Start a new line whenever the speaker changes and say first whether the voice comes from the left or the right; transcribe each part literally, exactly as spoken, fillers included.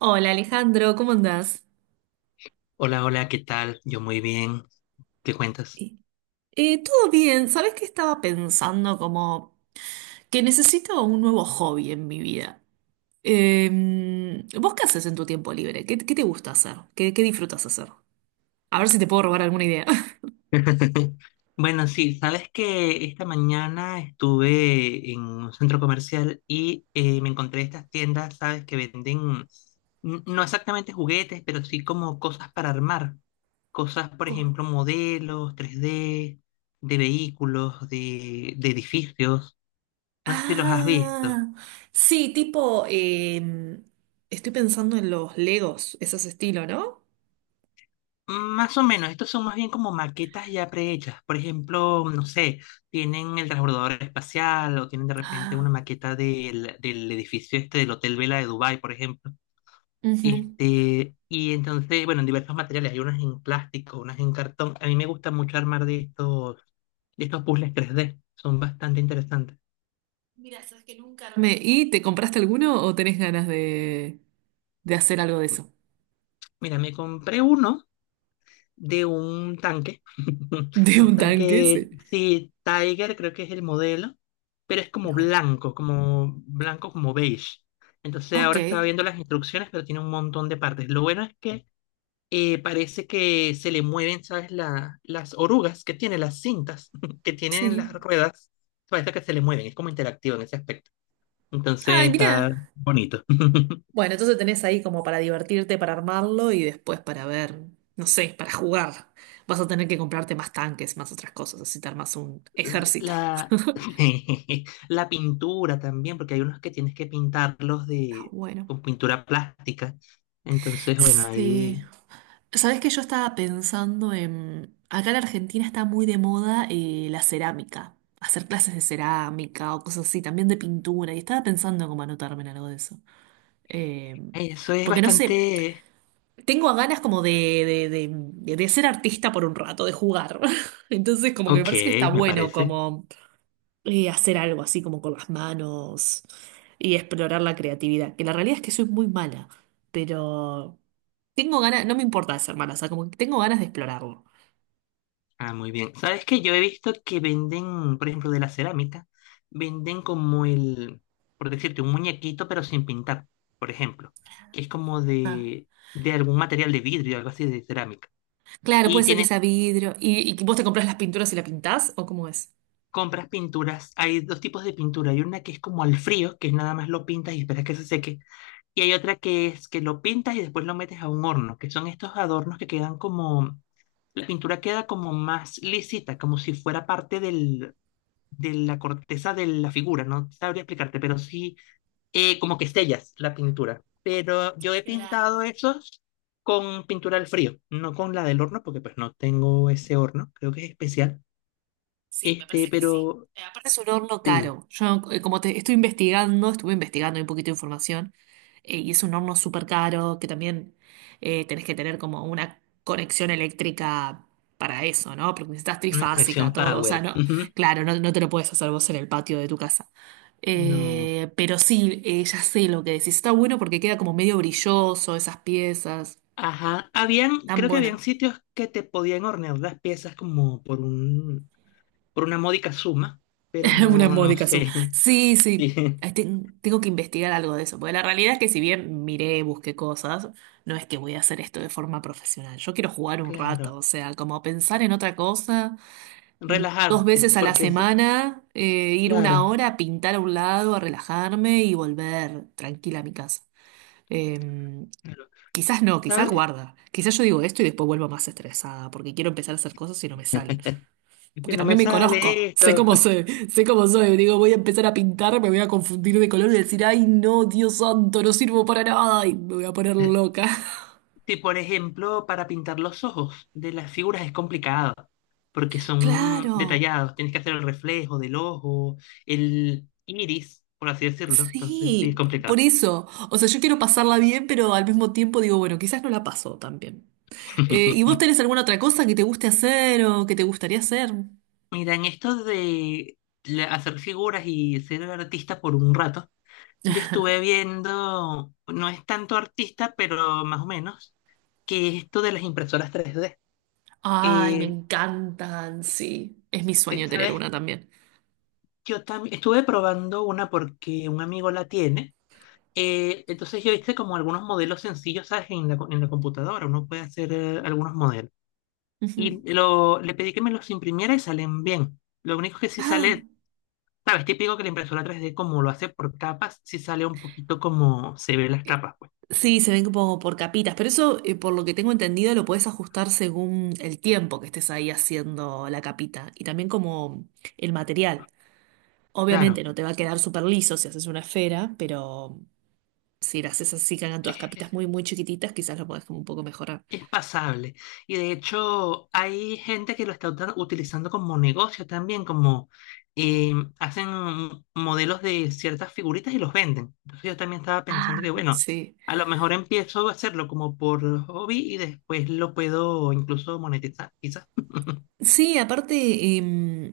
right: Hola Alejandro, ¿cómo andás?
left: Hola, hola, ¿qué tal? Yo muy bien. ¿Qué cuentas?
right: Eh, eh, todo bien, ¿sabés qué estaba pensando? Como que necesito un nuevo hobby en mi vida. Eh, ¿vos qué haces en tu tiempo libre? ¿Qué, qué te gusta hacer? ¿Qué, qué disfrutas hacer? A ver si te puedo robar alguna idea.
left: Bueno, sí, sabes que esta mañana estuve en un centro comercial y eh, me encontré estas tiendas, sabes, que venden n- no exactamente juguetes, pero sí como cosas para armar. Cosas, por
right: Co-
left: ejemplo, modelos tres D, de vehículos, de, de edificios. No sé si los has visto.
right: Ah, sí, tipo, eh, estoy pensando en los Legos, ese es estilo, ¿no?
left: Más o menos, estos son más bien como maquetas ya prehechas. Por ejemplo, no sé, tienen el transbordador espacial o tienen de repente una
right: Ah,
left: maqueta del, del edificio este del Hotel Vela de Dubái, por ejemplo.
right: ujú.
left: Este, y entonces, bueno, en diversos materiales, hay unas en plástico, unas en cartón. A mí me gusta mucho armar de estos, de estos puzzles tres D, son bastante interesantes.
right: Mira, Carmen, ¿y te compraste alguno o tenés ganas de, de hacer algo de eso?
left: Mira, me compré uno de un tanque,
right: De un
left: un
right: tanque,
left: tanque,
right: sí.
left: sí, Tiger creo que es el modelo, pero es como
right: Bueno,
left: blanco, como blanco, como beige. Entonces
right: ok,
left: ahora estaba viendo las instrucciones, pero tiene un montón de partes. Lo bueno es que eh, parece que se le mueven, ¿sabes? La- las orugas que tiene, las cintas que tienen las
right: sí.
left: ruedas, parece que se le mueven, es como interactivo en ese aspecto.
right: Ay,
left: Entonces
right: mirá.
left: está bonito.
right: Bueno, entonces tenés ahí como para divertirte, para armarlo y después para ver, no sé, para jugar. Vas a tener que comprarte más tanques, más otras cosas, así te armas un ejército.
left: La, la pintura también, porque hay unos que tienes que pintarlos
right: Está
left: de,
right: bueno.
left: con pintura plástica. Entonces, bueno,
right: Sí.
left: ahí
right: Sabés que yo estaba pensando en. Acá en Argentina está muy de moda eh, la cerámica. Hacer clases de cerámica o cosas así, también de pintura. Y estaba pensando en cómo anotarme en algo de eso. Eh,
left: ahí eso es
right: porque no sé.
left: bastante.
right: Tengo ganas como de, de, de- de ser artista por un rato, de jugar. Entonces, como que me
left: Ok,
right: parece que está
left: me
right: bueno
left: parece.
right: como eh, hacer algo así como con las manos y explorar la creatividad. Que la realidad es que soy muy mala, pero tengo ganas, no me importa de ser mala, o sea, como que tengo ganas de explorarlo.
left: Ah, muy bien. ¿Sabes que yo he visto que venden, por ejemplo, de la cerámica, venden como el, por decirte, un muñequito pero sin pintar, por ejemplo, que es como
right: Ah.
left: de, de algún material de vidrio, algo así de cerámica.
right: Claro,
left: Y
right: puede ser que
left: tiene
right: sea vidrio. ¿Y, y vos te compras las pinturas y la pintás? ¿O cómo es?
left: compras pinturas, hay dos tipos de pintura. Hay una que es como al frío, que es nada más lo pintas y esperas que se seque. Y hay otra que es que lo pintas y después lo metes a un horno, que son estos adornos que quedan como, la pintura queda como más lisita, como si fuera parte del, de la corteza de la figura. No sabría explicarte, pero sí, eh, como que sellas la pintura. Pero yo he pintado
right: Claro.
left: esos con pintura al frío, no con la del horno, porque pues no tengo ese horno, creo que es especial.
right: Sí, me
left: Este,
right: parece que sí.
left: pero
right: Eh, aparte, es un horno
left: sí.
right: caro. Yo, eh, como te estoy investigando, estuve investigando un poquito de información, eh, y es un horno súper caro, que también eh, tenés que tener como una conexión eléctrica para eso, ¿no? Porque necesitas
left: Una
right: trifásica,
left: conexión
right: todo. O sea,
left: power.
right: no,
left: Ujú.
right: claro, no, no te lo puedes hacer vos en el patio de tu casa.
left: No.
right: Eh, pero sí, eh, ya sé lo que decís. Está bueno porque queda como medio brilloso esas piezas.
left: Ajá. Habían,
right: Tan
left: creo que habían
right: bueno.
left: sitios que te podían hornear las piezas como por un, por una módica suma, pero
right: Una
left: no, no
right: módica suma.
left: sé.
right: Sí,
left: Sí,
right: sí. Ay, ten- tengo que investigar algo de eso, porque la realidad es que si bien miré, busqué cosas, no es que voy a hacer esto de forma profesional. Yo quiero jugar un rato,
left: claro.
right: o sea, como pensar en otra cosa, mm, dos
left: Relajarte,
right: veces a la
left: porque eso,
right: semana, eh, ir una
left: claro.
right: hora a pintar a un lado, a relajarme y volver tranquila a mi casa. Eh,
left: Claro.
right: quizás no, quizás
left: ¿Sabes?
right: guarda. Quizás yo digo esto y después vuelvo más estresada, porque quiero empezar a hacer cosas y no me salen.
left: Que
right: Porque
left: no me
right: también me conozco,
left: sale
right: sé
left: esto.
right: cómo soy, sé cómo soy. Digo, voy a empezar a pintar, me voy a confundir de color y decir, ay, no, Dios santo, no sirvo para nada y me voy a poner loca.
left: Sí, por ejemplo, para pintar los ojos de las figuras es complicado, porque son
right: Claro,
left: detallados, tienes que hacer el reflejo del ojo, el iris, por así decirlo, entonces sí es
right: sí, p- por
left: complicado.
right: eso. O sea, yo quiero pasarla bien, pero al mismo tiempo digo, bueno, quizás no la paso tan bien. Eh, ¿y vos tenés alguna otra cosa que te guste hacer o que te gustaría hacer?
left: Mira, en esto de la- hacer figuras y ser artista por un rato, yo estuve viendo, no es tanto artista, pero más o menos, que esto de las impresoras tres D.
right: Ay, me
left: Eh,
right: encantan, sí. Es mi sueño tener
left: ¿Sabes?
right: una también.
left: Yo también estuve probando una porque un amigo la tiene. Eh, entonces yo hice como algunos modelos sencillos, ¿sabes? En la, co- en la computadora, uno puede hacer eh, algunos modelos.
right: Ujú.
left: Y lo, le pedí que me los imprimiera y salen bien. Lo único que sí
right: Ah.
left: sale, ¿sabes? Típico que la impresora tres d como lo hace por capas, sí sale un poquito como se ve las capas, pues.
right: Sí, se ven como por capitas, pero eso, eh, por lo que tengo entendido, lo puedes ajustar según el tiempo que estés ahí haciendo la capita y también como el material. Obviamente
left: Claro.
right: no te va a quedar súper liso si haces una esfera, pero si la haces así, que hagan todas capitas muy, muy chiquititas, quizás lo puedes como un poco mejorar.
left: Es pasable. Y de hecho, hay gente que lo está uta- utilizando como negocio también, como eh, hacen modelos de ciertas figuritas y los venden. Entonces yo también estaba
right: Ah,
left: pensando que, bueno,
right: sí.
left: a lo mejor empiezo a hacerlo como por hobby y después lo puedo incluso monetizar, quizás.
right: Sí, aparte, em,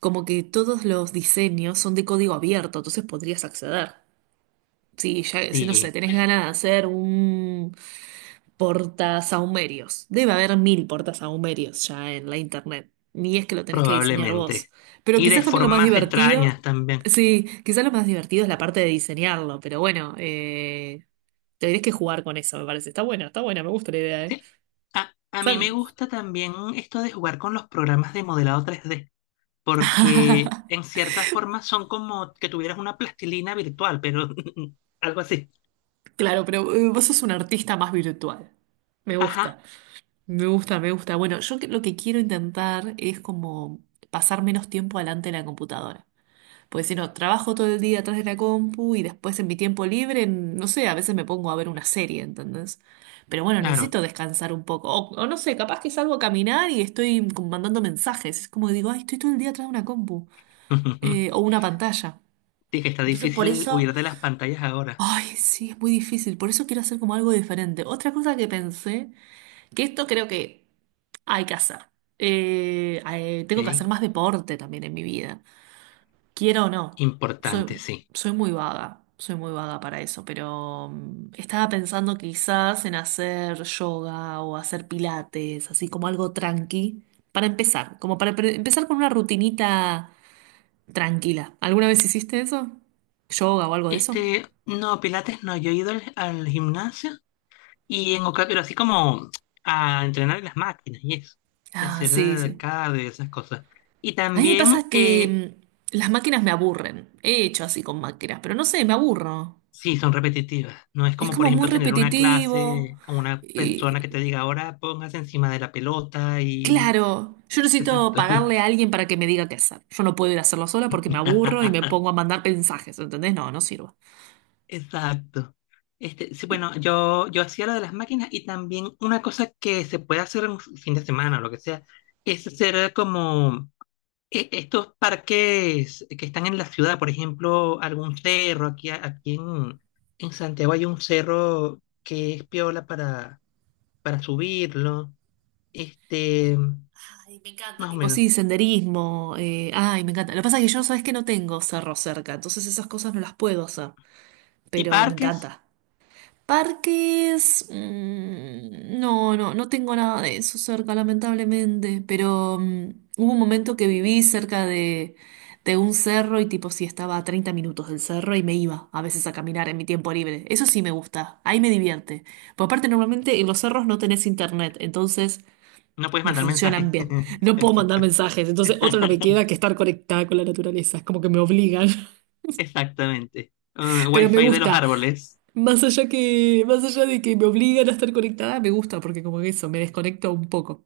right: como que todos los diseños son de código abierto, entonces podrías acceder. Sí, ya, si no sé,
left: Sí,
right: tenés ganas de hacer un portasahumerios. Debe haber mil portasahumerios ya en la internet. Ni es que lo tenés que diseñar vos.
left: probablemente.
right: Pero
left: Y de
right: quizás también lo más
left: formas extrañas
right: divertido.
left: también.
right: Sí, quizás lo más divertido es la parte de diseñarlo. Pero bueno, eh, tendrías que jugar con eso, me parece. Está buena, está buena, me gusta la idea, ¿eh?
left: Sí. A, a mí me
right: Son-
left: gusta también esto de jugar con los programas de modelado tres d porque en cierta forma son como que tuvieras una plastilina virtual, pero algo así.
right: claro, pero eh, vos sos un artista más virtual. Me
left: Ajá,
right: gusta, me gusta, me gusta. Bueno, yo que- lo que quiero intentar es como pasar menos tiempo delante de la computadora. Pues si no, trabajo todo el día atrás de la compu y después en mi tiempo libre, en- no sé, a veces me pongo a ver una serie, ¿entendés? Pero bueno,
left: claro.
right: necesito descansar un poco. O, o no sé, capaz que salgo a caminar y estoy como mandando mensajes. Es como que digo, ay, estoy todo el día atrás de una compu eh, o una pantalla.
left: Sí, que está
right: Entonces por
left: difícil
right: eso,
left: huir de las pantallas ahora.
right: ay, sí, es muy difícil. Por eso quiero hacer como algo diferente. Otra cosa que pensé, que esto creo que hay que hacer. Eh, eh, tengo que
left: Ok,
right: hacer más deporte también en mi vida. Quiero o no, soy,
left: importante, sí.
right: soy muy vaga, soy muy vaga para eso, pero mm, estaba pensando quizás en hacer yoga o hacer pilates, así como algo tranqui, para empezar, como para pre- empezar con una rutinita tranquila. ¿Alguna vez hiciste eso? ¿Yoga o algo de eso?
left: Este, no, Pilates no, yo he ido al, al gimnasio y en oca- pero así como a entrenar en las máquinas y eso, y
right: Ah,
left: hacer
right: sí,
left: eh,
right: sí.
left: cada de esas cosas. Y
right: A mí me
left: también.
right: pasa que
left: eh,
right: mm, las máquinas me aburren. He hecho así con máquinas, pero no sé, me aburro.
left: Sí, son repetitivas. No es
right: Es
left: como, por
right: como muy
left: ejemplo, tener una
right: repetitivo.
left: clase con una persona que te diga, ahora póngase encima de la pelota y.
right: Claro, yo necesito
left: Exacto.
right: pagarle a alguien para que me diga qué hacer. Yo no puedo ir a hacerlo sola porque me aburro y me pongo a mandar mensajes, ¿entendés? No, no sirvo.
left: Exacto. Este, sí, bueno, yo, yo hacía lo de las máquinas y también una cosa que se puede hacer en un fin de semana o lo que sea, es hacer como e- estos parques que están en la ciudad, por ejemplo, algún cerro, aquí, aquí en, en Santiago hay un cerro que es piola para, para subirlo. Este,
right: Ay, me encanta,
left: Más o
right: tipo,
left: menos.
right: sí, senderismo, eh, ay, me encanta. Lo que pasa es que yo, sabes que no tengo cerro cerca, entonces esas cosas no las puedo hacer,
left: Y
right: pero me
left: parques,
right: encanta. Parques, mm, no, no, no tengo nada de eso cerca, lamentablemente, pero mm, hubo un momento que viví cerca de, de un cerro y tipo sí estaba a treinta minutos del cerro y me iba a veces a caminar en mi tiempo libre. Eso sí me gusta, ahí me divierte. Por aparte, normalmente en los cerros no tenés internet, entonces
left: no puedes
right: me
left: mandar
right: funcionan
left: mensajes.
right: bien. No puedo mandar mensajes, entonces otra no me queda que estar conectada con la naturaleza, es como que me obligan,
left: Exactamente. Uh,
right: pero me
left: Wi-Fi de los
right: gusta.
left: árboles.
right: Más allá que, más allá de que me obligan a estar conectada, me gusta porque como que eso, me desconecto un poco.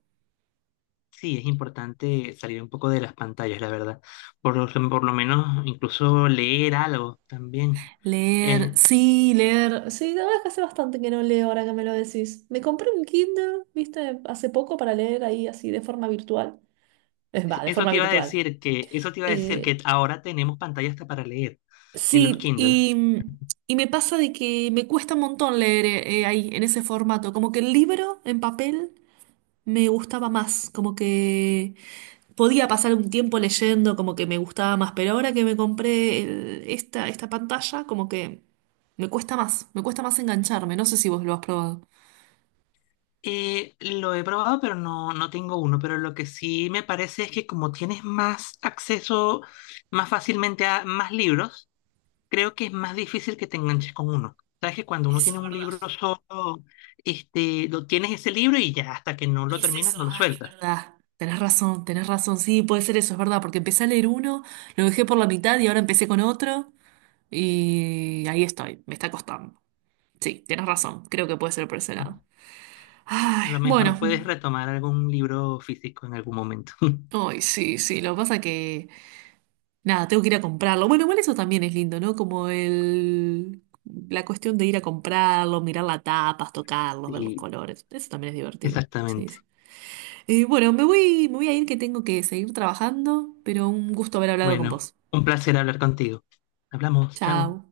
left: Sí, es importante salir un poco de las pantallas, la verdad. Por, lo- por lo menos incluso leer algo también. Eh,
right: Leer, sí, leer. Sí, la verdad es que hace bastante que no leo ahora que me lo decís. Me compré un Kindle, viste, hace poco para leer ahí así de forma virtual. Es va, de
left: eso
right: forma
left: te iba a
right: virtual.
left: decir que, Eso te iba a decir que
right: Eh,
left: ahora tenemos pantallas hasta para leer en los
right: Sí,
left: Kindle.
right: y, y me pasa de que me cuesta un montón leer eh, eh, ahí en ese formato. Como que el libro en papel me gustaba más. Como que podía pasar un tiempo leyendo, como que me gustaba más, pero ahora que me compré el- esta, esta pantalla, como que me cuesta más, me cuesta más engancharme. No sé si vos lo has probado.
left: Eh, lo he probado, pero no, no tengo uno. Pero lo que sí me parece es que como tienes más acceso más fácilmente a más libros, creo que es más difícil que te enganches con uno. Sabes que cuando uno
right: Eso
left: tiene
right: es
left: un
right: verdad.
left: libro solo, este, lo tienes ese libro y ya hasta que no
right: Y
left: lo
right: es
left: terminas,
right: eso,
left: no lo
right: ay, es
left: sueltas.
right: verdad. Ah, tenés razón, tenés razón, sí, puede ser eso, es verdad, porque empecé a leer uno, lo dejé por la mitad y ahora empecé con otro y ahí estoy, me está costando. Sí, tenés razón, creo que puede ser por ese lado.
left: A
right: Ay,
left: lo
right: bueno,
left: mejor puedes retomar algún libro físico en algún momento.
right: ay, sí, sí, lo que pasa que nada, tengo que ir a comprarlo. Bueno, igual eso también es lindo, ¿no? Como el, la cuestión de ir a comprarlo, mirar las tapas, tocarlos, ver los
left: Sí,
right: colores. Eso también es divertido. Sí,
left: exactamente.
right: sí. Eh, bueno, me voy, me voy a ir que tengo que seguir trabajando, pero un gusto haber hablado con
left: Bueno,
right: vos.
left: un placer hablar contigo. Hablamos, chao.
right: Chao.